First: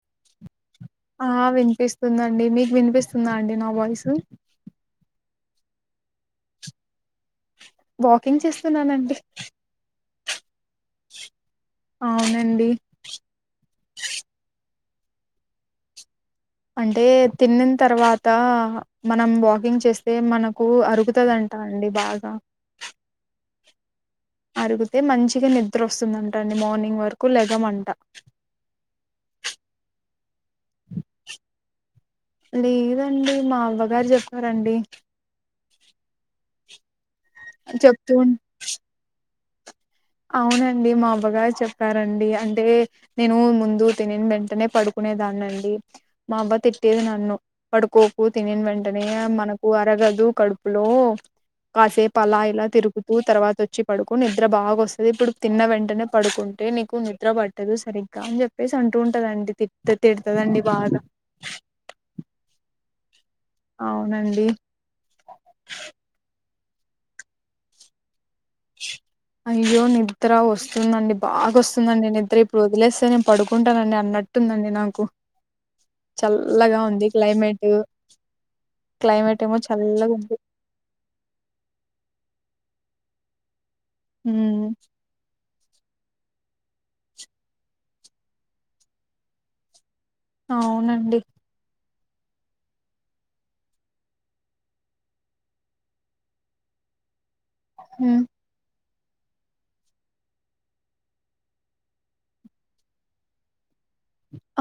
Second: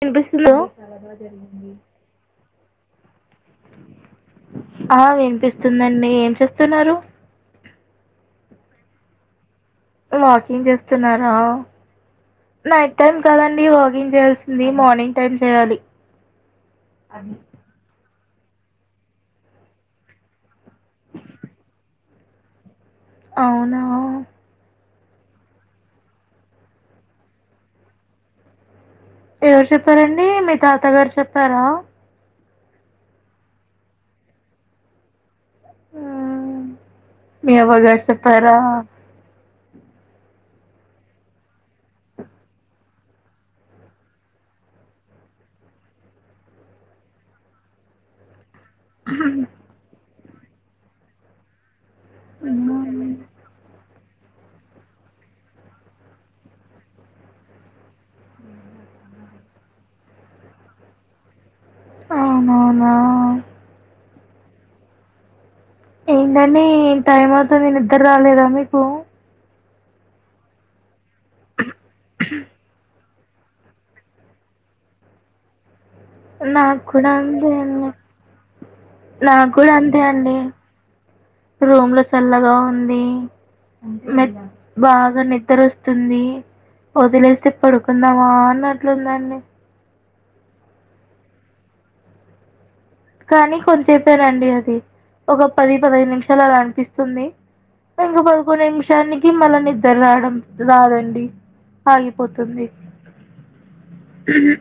వినిపిస్తుందా ఆ వినిపిస్తుందండి మీకు వినిపిస్తుందా అండి నా వాయిస్ ఆ వినిపిస్తుందండి ఏం చేస్తున్నారు వాకింగ్ చేస్తున్నానండి వాకింగ్ చేస్తున్నారా అవునండి నైట్ టైం కదండి వాకింగ్ చేయాల్సింది మార్నింగ్ టైం చేయాలి అంటే తిన్నన్ తర్వాత్ తా మనం వాకింగ్ చేస్తే మనకు అరుగుతుదంటా అండి బాగా అవునా తిర్గుతే మంచిగ నిద్ర వస్తుంధంటండి మార్నింగ్ వరకు లెగం అంటా ఎవరు చెప్పారండి మీ తాత గారు చెప్పారా లేదండి మా అవ్వగారు జెప్పారండి ఆ మీ అ అవ్వ గారు చెప్తూ ఉన్ చెప్పారా అవునండి మా అవ్వగారు చెప్పారండీ అంటే నేను ముందు తినిన్ వెంటనే పడుకు కునే దాన్నండి మా అవ్వ తిట్టేది నన్ను పడుకోకు త్ తినిన్ వెంటనే మనకు అరగదు కడుపులో కాసేపలా ఇలా మ్మ్. తిరుగుతూ తర్వాత వచ్చి పడుకో నిద్ర బాగ ఒస్ అదె ఇప్పుడు తిన్న వెంటనే పడుకుంటే నీకు నిద్ర పట్టదు సరిగ్గా అని చెప్పేసి అంటూ ఉంటదండి తిర్ తిడతదండి బాగా అవునవునా అవునండి ఏంటండి టైం అవుతుంది నిద్ర రాలేదా మీకు అయ్యో నిద్ర వస్తుందండి బాగొస్తుందండి నిద్ర ఇప్పుడు వదిలేస్తే నెన్ పడుకుంటానండి అన్నట్టుందండి నాకు చల్లగా నాకు ఉంది కూడా అంతే క్లైమేట్ అండి క్లైమేట్ ఏమో నాగ్గుడ అంతే చల్లగా ఉంది అండి రూమ్ లో చల్లగా ఉన్ ది నిద్ ఉమ్ బాగ నిద్ ద్దరోస్తుంది వదిలేస్తే పడుకుందామా అన్నట్లుందండి అవునండి కానీ కొంచేపెనండి అది ఒక పది పదహైదు నిమిషాలు అలా అనిపిస్తుంది ఉమ్ ఇంగ పడుకోలేండి చలికి మళ్ళ నిద్దర్ రావడం రాదండి ఆగిపోతుంది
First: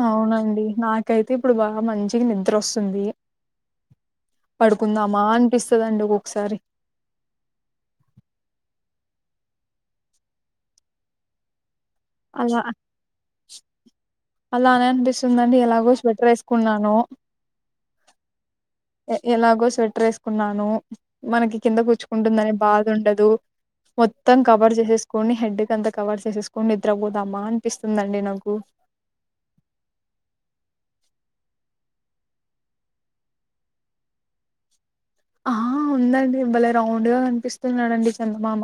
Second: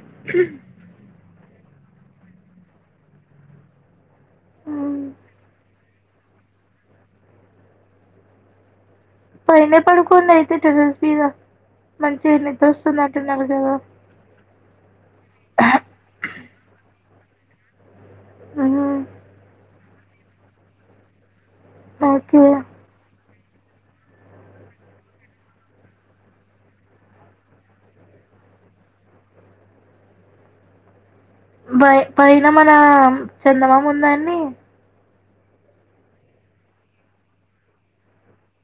అవునండి నాకైతే ఇప్పుడు బా మంచిగా నిద్రోస్తుంది ఉమ్, పడుకుందామా అనిపిస్తదండి ఒకోక్కసారి పైనే పడుకోండి అయితే టెర్రస్ మీద మంచిగా అలా నిద్రొస్తోందంటున్నావ్ కదా అలానే అనిపిస్తుందిండి ఎలాగో స్వెట్టర్ ఏసుకున్నాను ఉమ్, ఎ ఎలాగో స్వెట్టర్ ఏసుకున్నాను మనకి కింద ఓకే గుచ్చుకుంటుందని బాధ ఉండదు మొత్తం కవర్ చేసేసుకోని హెడ్ కంత కవర్ చేసేసుకోని నిద్ ద్ర పోదామా అనిపిస్తుందండి నాకు బై పైన మన చందమాముందాన్డి ఆ ఉందండి భలే రౌండ్ గా కనిపిస్తున్నారండి చందమామ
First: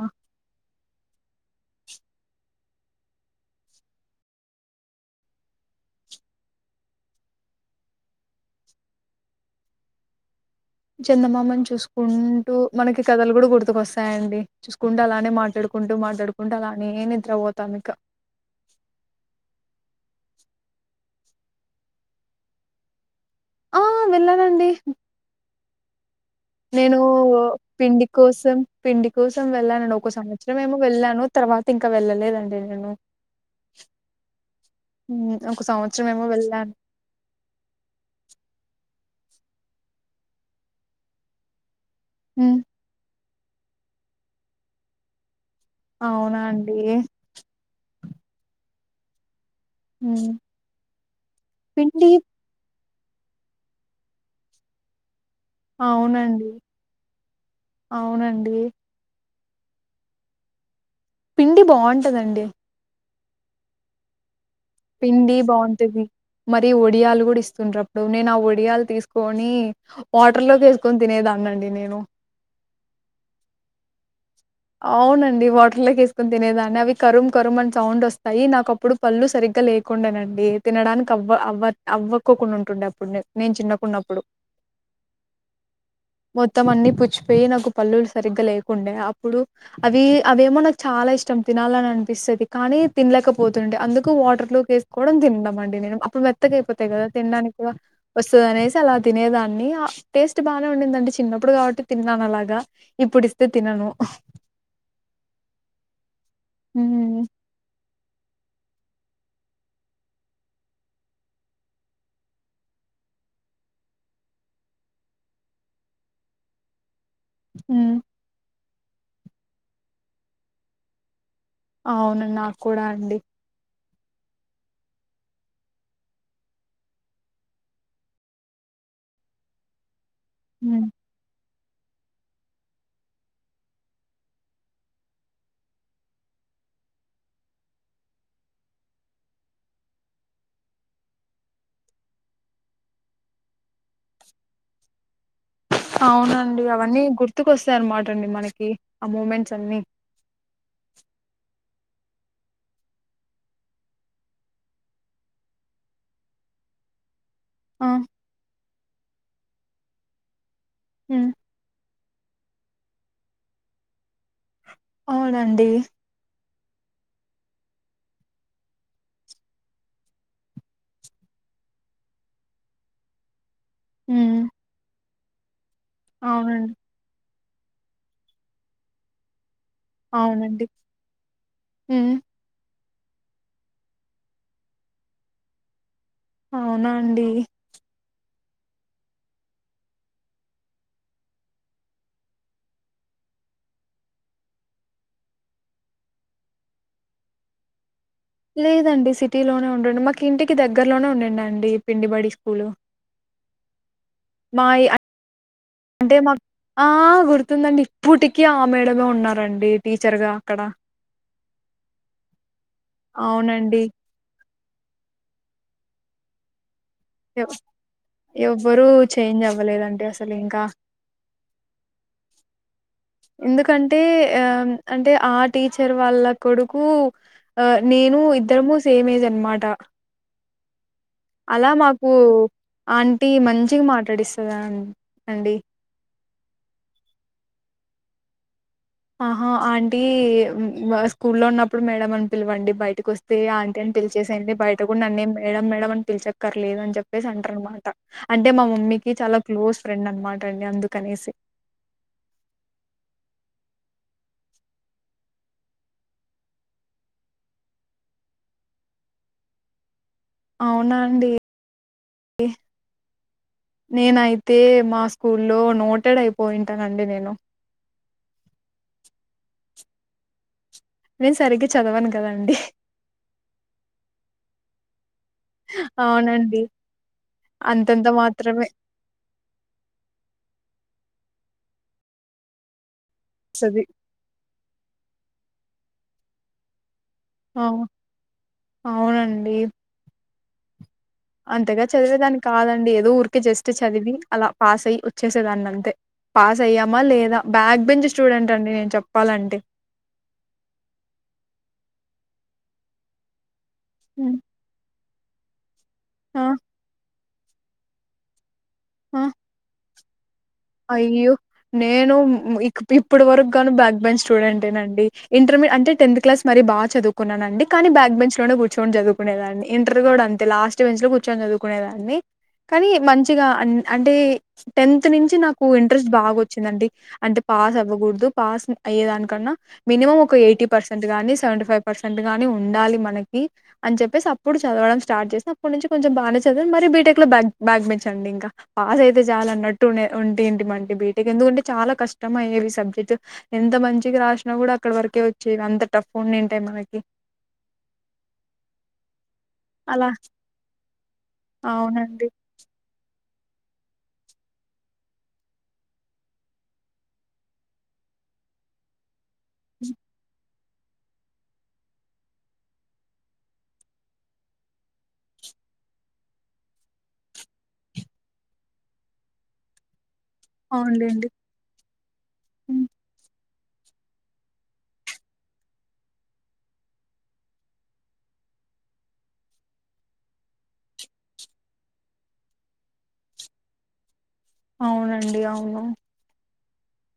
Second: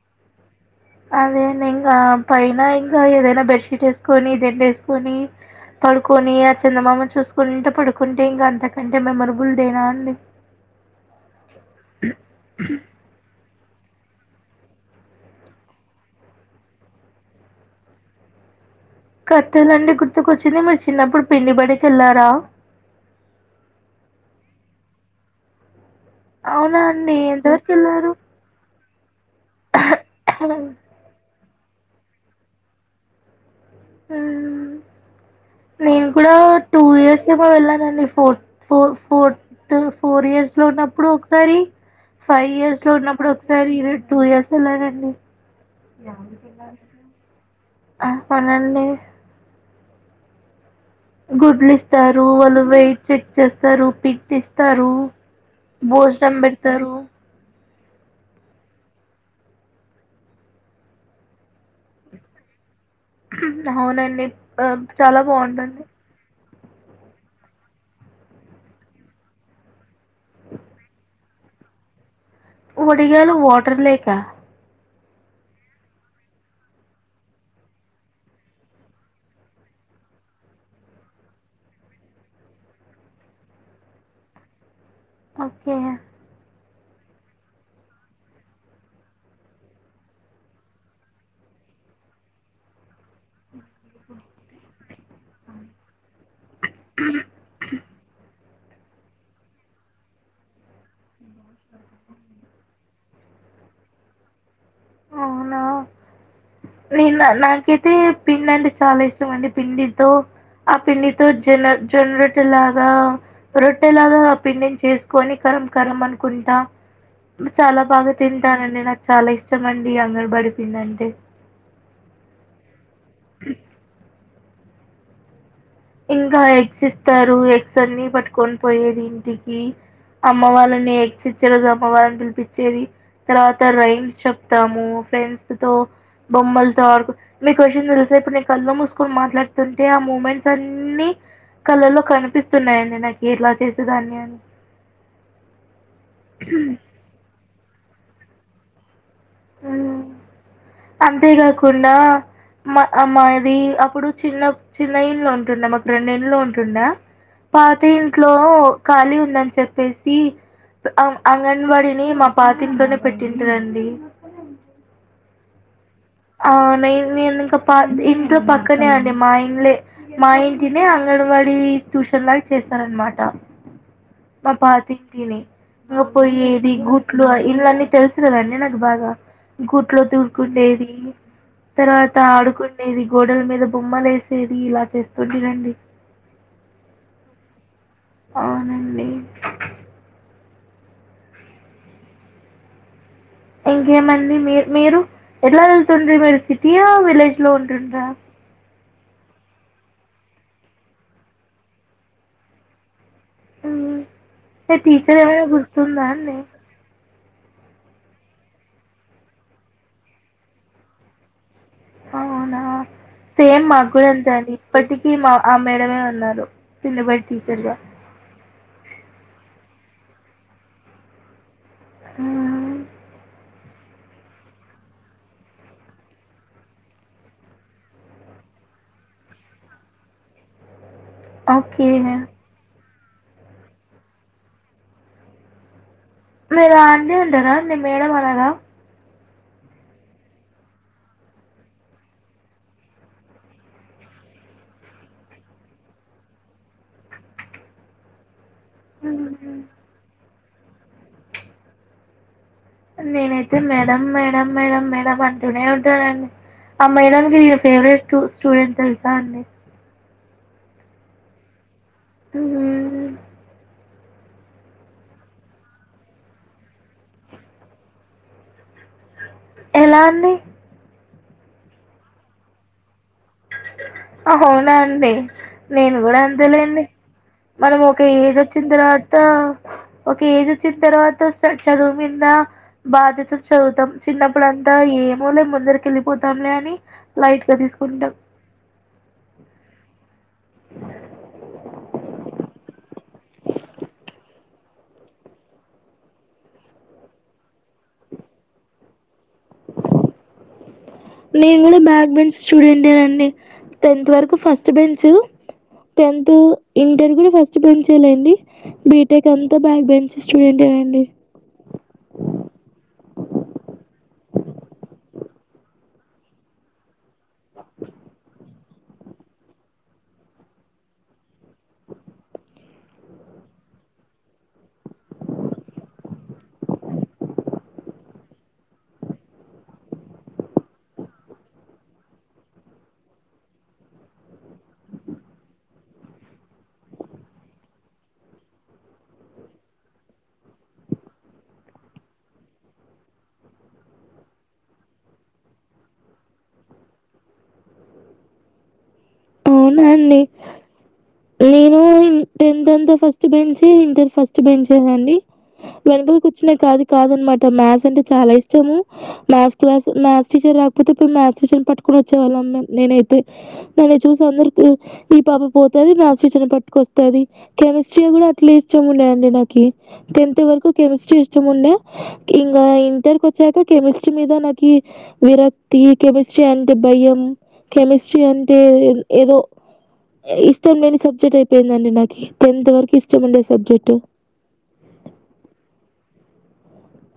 అదేండి ఇంకా పైన ఇంకా ఏదైనా బెడ్షీట్ వేసుకొని దిండు వేసుకొని పడుకొని ఆ చందమామని చూసుకుంటూ పడుకుంటే ఇంకా అంతకంటే మెమొరబుల్ డే అండి చందమామని చూసుకుంటూ మనకి కథలు కూడా గుడుతు గుర్తుకు వస్తాయండి చూసుకుంటూ అలానే మాట్లాడుకుంటూ మాట్లాడుకుంటూ అలానే నిద్ర పోతాను ఇక [unintelligible] కథలంటే గుర్తుకొచ్చింది మీరు చిన్నప్పుడు పిండి బడికి వెళ్ళారా వెళ్లానండి అవునా నేను అండి ఎంతవరకు పిండి వెళ్ళారు కోసం పిండి కోసం వెళ్ళానండి ఒక సంవత్సరం ఏమో వెళ్ళాను తర్వాత ఇంకా వెళ్ళలేదండి నేను ఆహా హ్మ్. ఒక నేను సంవత్సరం ఏమో కూడా వెళ్ళాను టూ ఇయర్స్ ఏమో వెళ్ళానండి four four four four years లో ఉన్నప్పుడు ఒకసారి ఫైవ్ హ్మ్. ఇయర్స్ లో ఉన్నప్పుడు సారి టుఇయర్స్ వెళ్లానండి అవునా అండి ఆ అవునండి ఉ గుడ్లు ఇస్తారు వాళ్ళు వెయిట్ చెక్ చేస్తారు కిట్ ఇస్తారు, భోజనం అవునండి పెడతారు అవునండి పిండి బాగుంటందండి, అవునండి చాలా పిండి బాగుందండి, బాగుంటది మరి ఒడియాలు కూడా ఇస్తుంటారుప్పుడు నేను ఆ వడియాలు తీసుకొని వాటర్ లోకి వేసుకొని తినేదాన్ని తినేనండి నేను వడియలు వాటర్ లోక అవునండి వాటర్లోకేసుకోని తినేదాన్ని అవి కరుం కరుం అని సౌండ్ వస్తాయి నాకు అప్పుడు పళ్ళలు సరిగ్గా లే తయకుండేనండి తినడానికి అవ్వ అవ్వ అవ్వక్కకుండా ఉంటుండే అప్పుడు నేను చిన్నకున్నప్పుడు ఓకే మొత్తం అన్నీ పుచ్చిపోయి నాకు పళ్లులు సరిగ్గా లేకుండే అప్పుడు అవి అవేమో నాకు చాలా ఇష్టం తినాలని అనిపిస్తుది కానీ తినలేకపోతుండే అందుకు వాటర్లో కూడా తిండం అండి నేను అప్పుడు మెత్తగా అయిపోతాయి కదా తినడానికి కూడా వ అనేసి అలా తినేదాన్ని టేస్ట్ బాగానే ఉందండి చిన్నప్పుడు కాబట్టి తిన్నాాను అలాగా ఇప్పుడు తిన్నాను అవునా నేను హ్మ్ నాకైతే పిండి అంటే చాలా ఇష్టం అండి పిండితో ఆ పిండితో జొన్న జొన్నరొటెలాగా రొట్టెలాగా ఆ పిండిని చేసుకొని కరం కరం అనుకుంటా చాలా హ్మ్ బాగా తింటానండి నాకు చాలా ఇష్టండి అంగన్వాడీ పిండి అంటే అవును నాకు కూడా అండి ఇంకా ఎగ్స్ ఇస్తారు ఎగ్స్ అన్ని పట్టుకొని పోయేది ఇంటికి అమ్మ ఉమ్ వాళ్ళని ఎక్సీ జలాగా అమ్మవారిని పిలిపించేది తర్వాత రైండ్స్ చెప్తాము ఫ్రెండ్స్ తో బొమ్మలతో ఆడు నీకు ఓ విషయం తెలుసా కళ్ల్లో మూసుకొని మాట్లాడుతుంటే ఆ మూమెంట్ అన్నిీ కళల్లో కనిపిస్తున్నాయండి నాకు ఇలా చేసేదాన్ని అని అవునండి అవన్నీ గుర్తుకు వస్తాయ అన్నమాట అండి మనకి ఆ మూమెంట్స్ అన్నిీ అంతేకాకుండా మా మా ఇది అప్పుడు చిన్న చిన్న ఇండ్లు ఉంటుండ మాకు రెండు ఇళ్లు ఉంటుండా పాత ఆ ఇంట్లో ఖాళీ ఉందని చెప్పేసి ఉమ్ అంగన్వాడిని మా పాతింట్లోనే పెట్టింటారండి. అవునండి అవునా నే నేను మా ఇంటి పక్కనే అండి మా ఇల్లే మా ఇంటినే అంగన్వాడికి అది ట్యూషన్ లాగా చేసారన్న మాట. ఉమ్ మా పాతి ఇంటినీ మా పోయిది అవునండి గుడ్లు ఇళ్లన్నీ తెలుసుగదండి నాకు బాగా గూట్లో అవునండి తూడుకుండేది ఉమ్ తర్వాత ఆడుకునే ఇది గోడల మీద బొమ్మలు వేసేది ఇలా చేసుకొని తినండి. అవునా అండి అవునండి ఇంకేమండి మీ మీరు ఎట్లా వెళ్తుంటిరి మీరు సిటీయా విలేజ్ లో ఉంటుంటి రా లేదండి సిటీలోనే ఉండండి మాకు ఇంటికి దగ్గరలోనే ఉండడి అండి పిండిబడి స్కూలు మ్ మా ఇ- టీచర్ ఎవరో గుర్తుందా అంటే మా అండి. ఆ గుర్తుందండి ఇప్పటికీ ఆ మేడమే ఉన్నారండి టీచర్గా అక్కడ. అవునా సేమ్ అవునండి మాగ్గుడా అంతే అండి ఇప్పటికీ మా ఆ మేడమే ఉన్నారు. నిన్న పాయ్ టీచర్ గా ఎవ్వరు చేంజ్ అవ్వలేదండి అసలు ఇంకా మ్ ఎందుకంటే ఆ అంటే ఆ టీచర్ వాళ్ళ కొడుకు ఆ నేను ఇద్దరముూ సేమ్ ఏజ్ అన్నమాట అలా మాకు ఓకే. ఆంటీ మంచిగా మాట్లాడిస్తుంది అండి మీరు అంటారా మేడం అనరా ఆహా! ఆంటీ స్కూల్లో ఉన్నప్పుడు మేడం అని పిలవండి, బయటకొస్తే ఆంటీ అని పిలవండి. టీచర్స్ అయితే బయట కూడా నన్నేం మేడం మేడం అని పిలిచక్కర్లేదు అని చెప్పేసి అంటారు అన్నమాట. అంటే మా మమ్మీకి చాలా క్లోజ్ ఫ్రెండ్ అన్నమాట అండి అందుకనేసి. నేనైతే మేడం మేడం మేడం మేడం అంటూనే ఉంటానండి ఆ మేడానికి నేనే ఫేవరెట్ స్టూడెంట్ తెలుసా అండి. అవునా అండి మ్ నేనైతే మా స్కూల్లో నోటెడ్ అయిపోయుంటానండి నేను. ఎలా అండి? నేను సరిగ్గా చదవను కదండి. అవునా అండి, నేను కూడా అవునండి. అంతేలేండి. మనం ఒక అంతంత ఏజ్ వచ్చిన మాత్రమే తర్వాత ఒక ఏజ్ వచ్చిన తర్వాత చదువు మీద బాధ్యత తో వస్తది. చదువుతాం చిన్నప్పుడుంతా ఏం మామూలే ముందరికి వెళ్ళిపోతాంలే అని లైట్ గా అవు తీసుకుంటాం అవునండి అ [inaudible] అంతగా చదివేదాన్ని కాదండి ఏదో ఊరికే జస్ట్ చదివి అలా పాస్ అయి వచ్చేసేదాన్ని అంతే. పాస్ అయ్యామా లేదా బ్యాక్ బెంచ్ స్టూడెంట్ అండి నేను చెప్పాలంటే. నేను కూడా బ్యాక్ బెంచ్ స్టుడెంటేనండి టెన్త్ వరకు హ్మ్. ఫస్ట్ బెంచ్ టెన్త్ ఆ ఇంటర్ కూడా ఫస్ట్ బెంచ్ ఎ లేండి ఆ బీటెక్ అంతా బ్యాక్ బెంచ్ స్టూడెంటేనండి అయ్యో నేను ఇ ఇప్పుడు వరకు గాను బ్యాక్ బెంచ్ స్టూడెంటేనండి ఇంటర్మీడి అంటే టెన్త్ క్లాస్ మరీ బా చదువుకున్నానండి కానీ బ్యాక్ బెంచ్ లో కూర్ కూర్చొని చదువుకునే దాన్ని ఇంటర్ కూడా అంతే లాస్ట్ బెంచ్ లో కూర్చొని చదువుకునేదాన్ని. కానీ మంచిగా అంటే టెన్త్ నుంచి నాకు ఇంట్రెస్ట్ బాగా వచ్చిందండి అంటే పాస్ అవ్వకూడదు పాస్ అయ్యే దానికన్నా మినిమం ఒక ఎయిట్ టీ పర్సెంట్ గాని సెవెీ ఫైవ్ పర్సెంట్గాని ఉండాలి మనకి అని చెప్పేసి అప్పుడు చదవడం స్టార్ట్ చేస్ ప్పటి నుంచి కొంచెం బాగానే చదివం మరి బీటెక్ లో బగ్ బ్యాక్ బెంచ్ అండి ఇంకా పాస్ అయితే చాలన్నట్టు ఉనే ఉం ఏంటి మంటే బీటెక్ ఎందుకంటే చాలా కష్టం అయ్యేవి సబ్జెక్ట్ ఎంత మంచికి రాసినా కూడా అక్కడి వర్కే వి అంత టఫ్ ఉండింటాయి మనకి హామ్ అవునా అలా అండి నేను అవునండి టెన్త్ అంతా ఫస్ట్ ఫస్ట్ బెంచే ఇంటర్ ఫస్ట్ బెంచేనండి వెనకల కూర్చునే కాదు కాదనమాట మ్యాథ్ అంటే చాలా ఇష్టము మ్యాథస్ క్లాస్ మ్యాథ్స్ టీచర్ లేకపోతేడు మ్యా్స్ టీచర్ పట్టుకుని వచ్చే వాళ్ళమ్ నేనైతే నన్న చూ అందరు ఈ పాప పోతది మాథ్స్ టీచర్ ని పట్టుకొస్తది కెమిస్ట్రీ కూడా అట్లా ఇష్టం ఉండే అం నకి టెన్త్ వరకు కెమిస్ట్రీ అవునులేండి ఇష్టముండే ఇంగ ఇంటర్ కొ చ్చాక కెమిస్ట్రీ మీద నాకి విరక్తి కెమిస్ట్రీ అంటే భయం కెమిస్ట్రీ అ టే ఏదో ఇష్టం లేని సబ్జెక్ట్ అయిపోయిందండి నాకు టెన్త్ వరకు ఇష్టం ఉండే సబ్జెక్టు అవునండి అవును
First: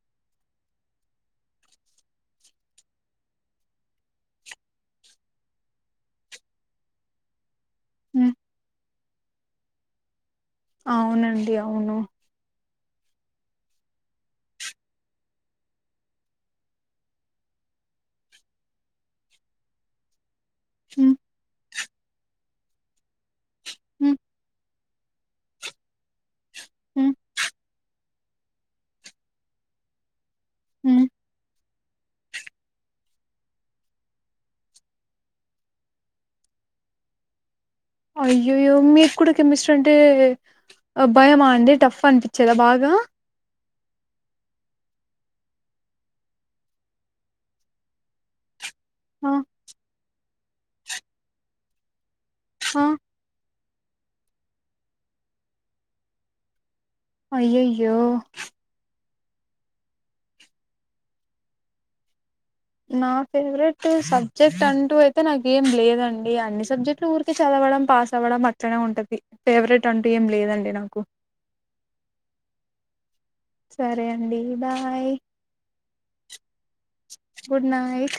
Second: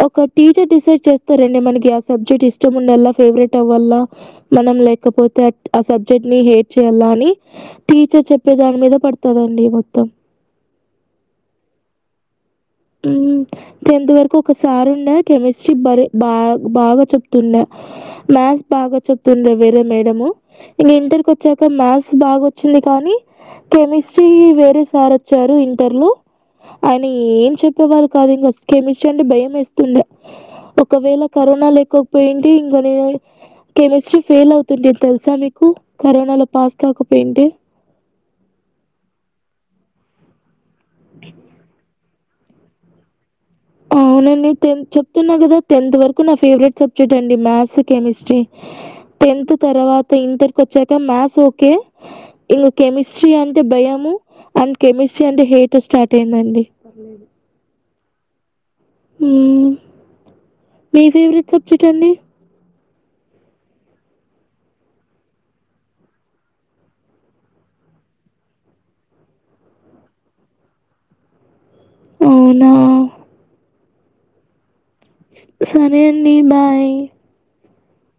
ఒక టీచర్ డిసైడ్ చేస్తారండి మనకి ఆ సబ్జెక్ట్ ఇష్టం ఉండాలా ఫేవరెట్ అవ్వాల మన లేకపోతే ఆ సబ్జెక్ట్ ని హేట్ చేయాల్ల అని టీచర్ హ్మ్. చెప్పే దాని మీద పడతారండి మొత్తం అవునండి అవును మ్మ్ టెన్త్ వరకు ఒకసార్ ఉండే కెమిస్ట్రీ బరి బా బాగా చెప్తుందె మ్యాస్ బాగా చెప్తుండె వెరే మేడము ఇగ ఇంటర్కి వచ్చాక మ్యాథ్స్ బాగా వచ్చింది కానీ కెమిస్ట్రీ వేరే సార్ వచ్చారు ఇంటర్లో ఆయన ఎం ేవ కాదు ఇంగ కెమిస్ట్రీ అంటే భయం వేస్తుండే ఒకవేళ కరోనా లే కపోయింటే ఇంగ నిన్ కెమిస్ట్రీ ఫెయిల్ అయితుండే తెలుసా మీకు కరోనా లో పాస్ కాకపోఇంటే అయ్యయ్యో మీకు కూడా కెమిస్ట్రీ అంటే భయమా అండి టఫ్ అనిపించేదా బాగా అవునండి టెన్ చెప్తున్నా కదా టెన్త్ వరకు నా ఫేవరెట్ సబ్జెక్ట్ అండి మ్యాథ్స్ కెమిస్ట్రీ ఆ! టెన్త్ తర్వాత ఇంటర్కి వచ్చాక మ్యాథస్ ఓకే ఇంగ ఆ! కెమిస్ట్రీ అంటే భయము అండ్ కెమిస్ట్రీ అంటే హేట్ స్టార్ట్ అయిందండి లేదు య్యే మ్ మీ ఫేవరెట్ సబ్జెక్ట్ అండి నా ఫేవరెట్ సబ్జెక్ట్ అంటూ అయితే నాకేం లేదండి అన్ని సబ్జెక్ట్లు ఊరికే చదవ వడం పాస్ అవ్వడం అట్లనే ఉంటది ఫేవరెట్ అంటూ ఏం లేదండి నాకు అవునా సరే అండి బా సరే అండి bye good night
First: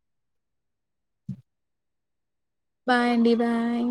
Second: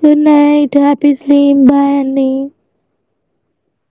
good night office లో ఏం బాగా లేదు బాయ్ అండి బాయ్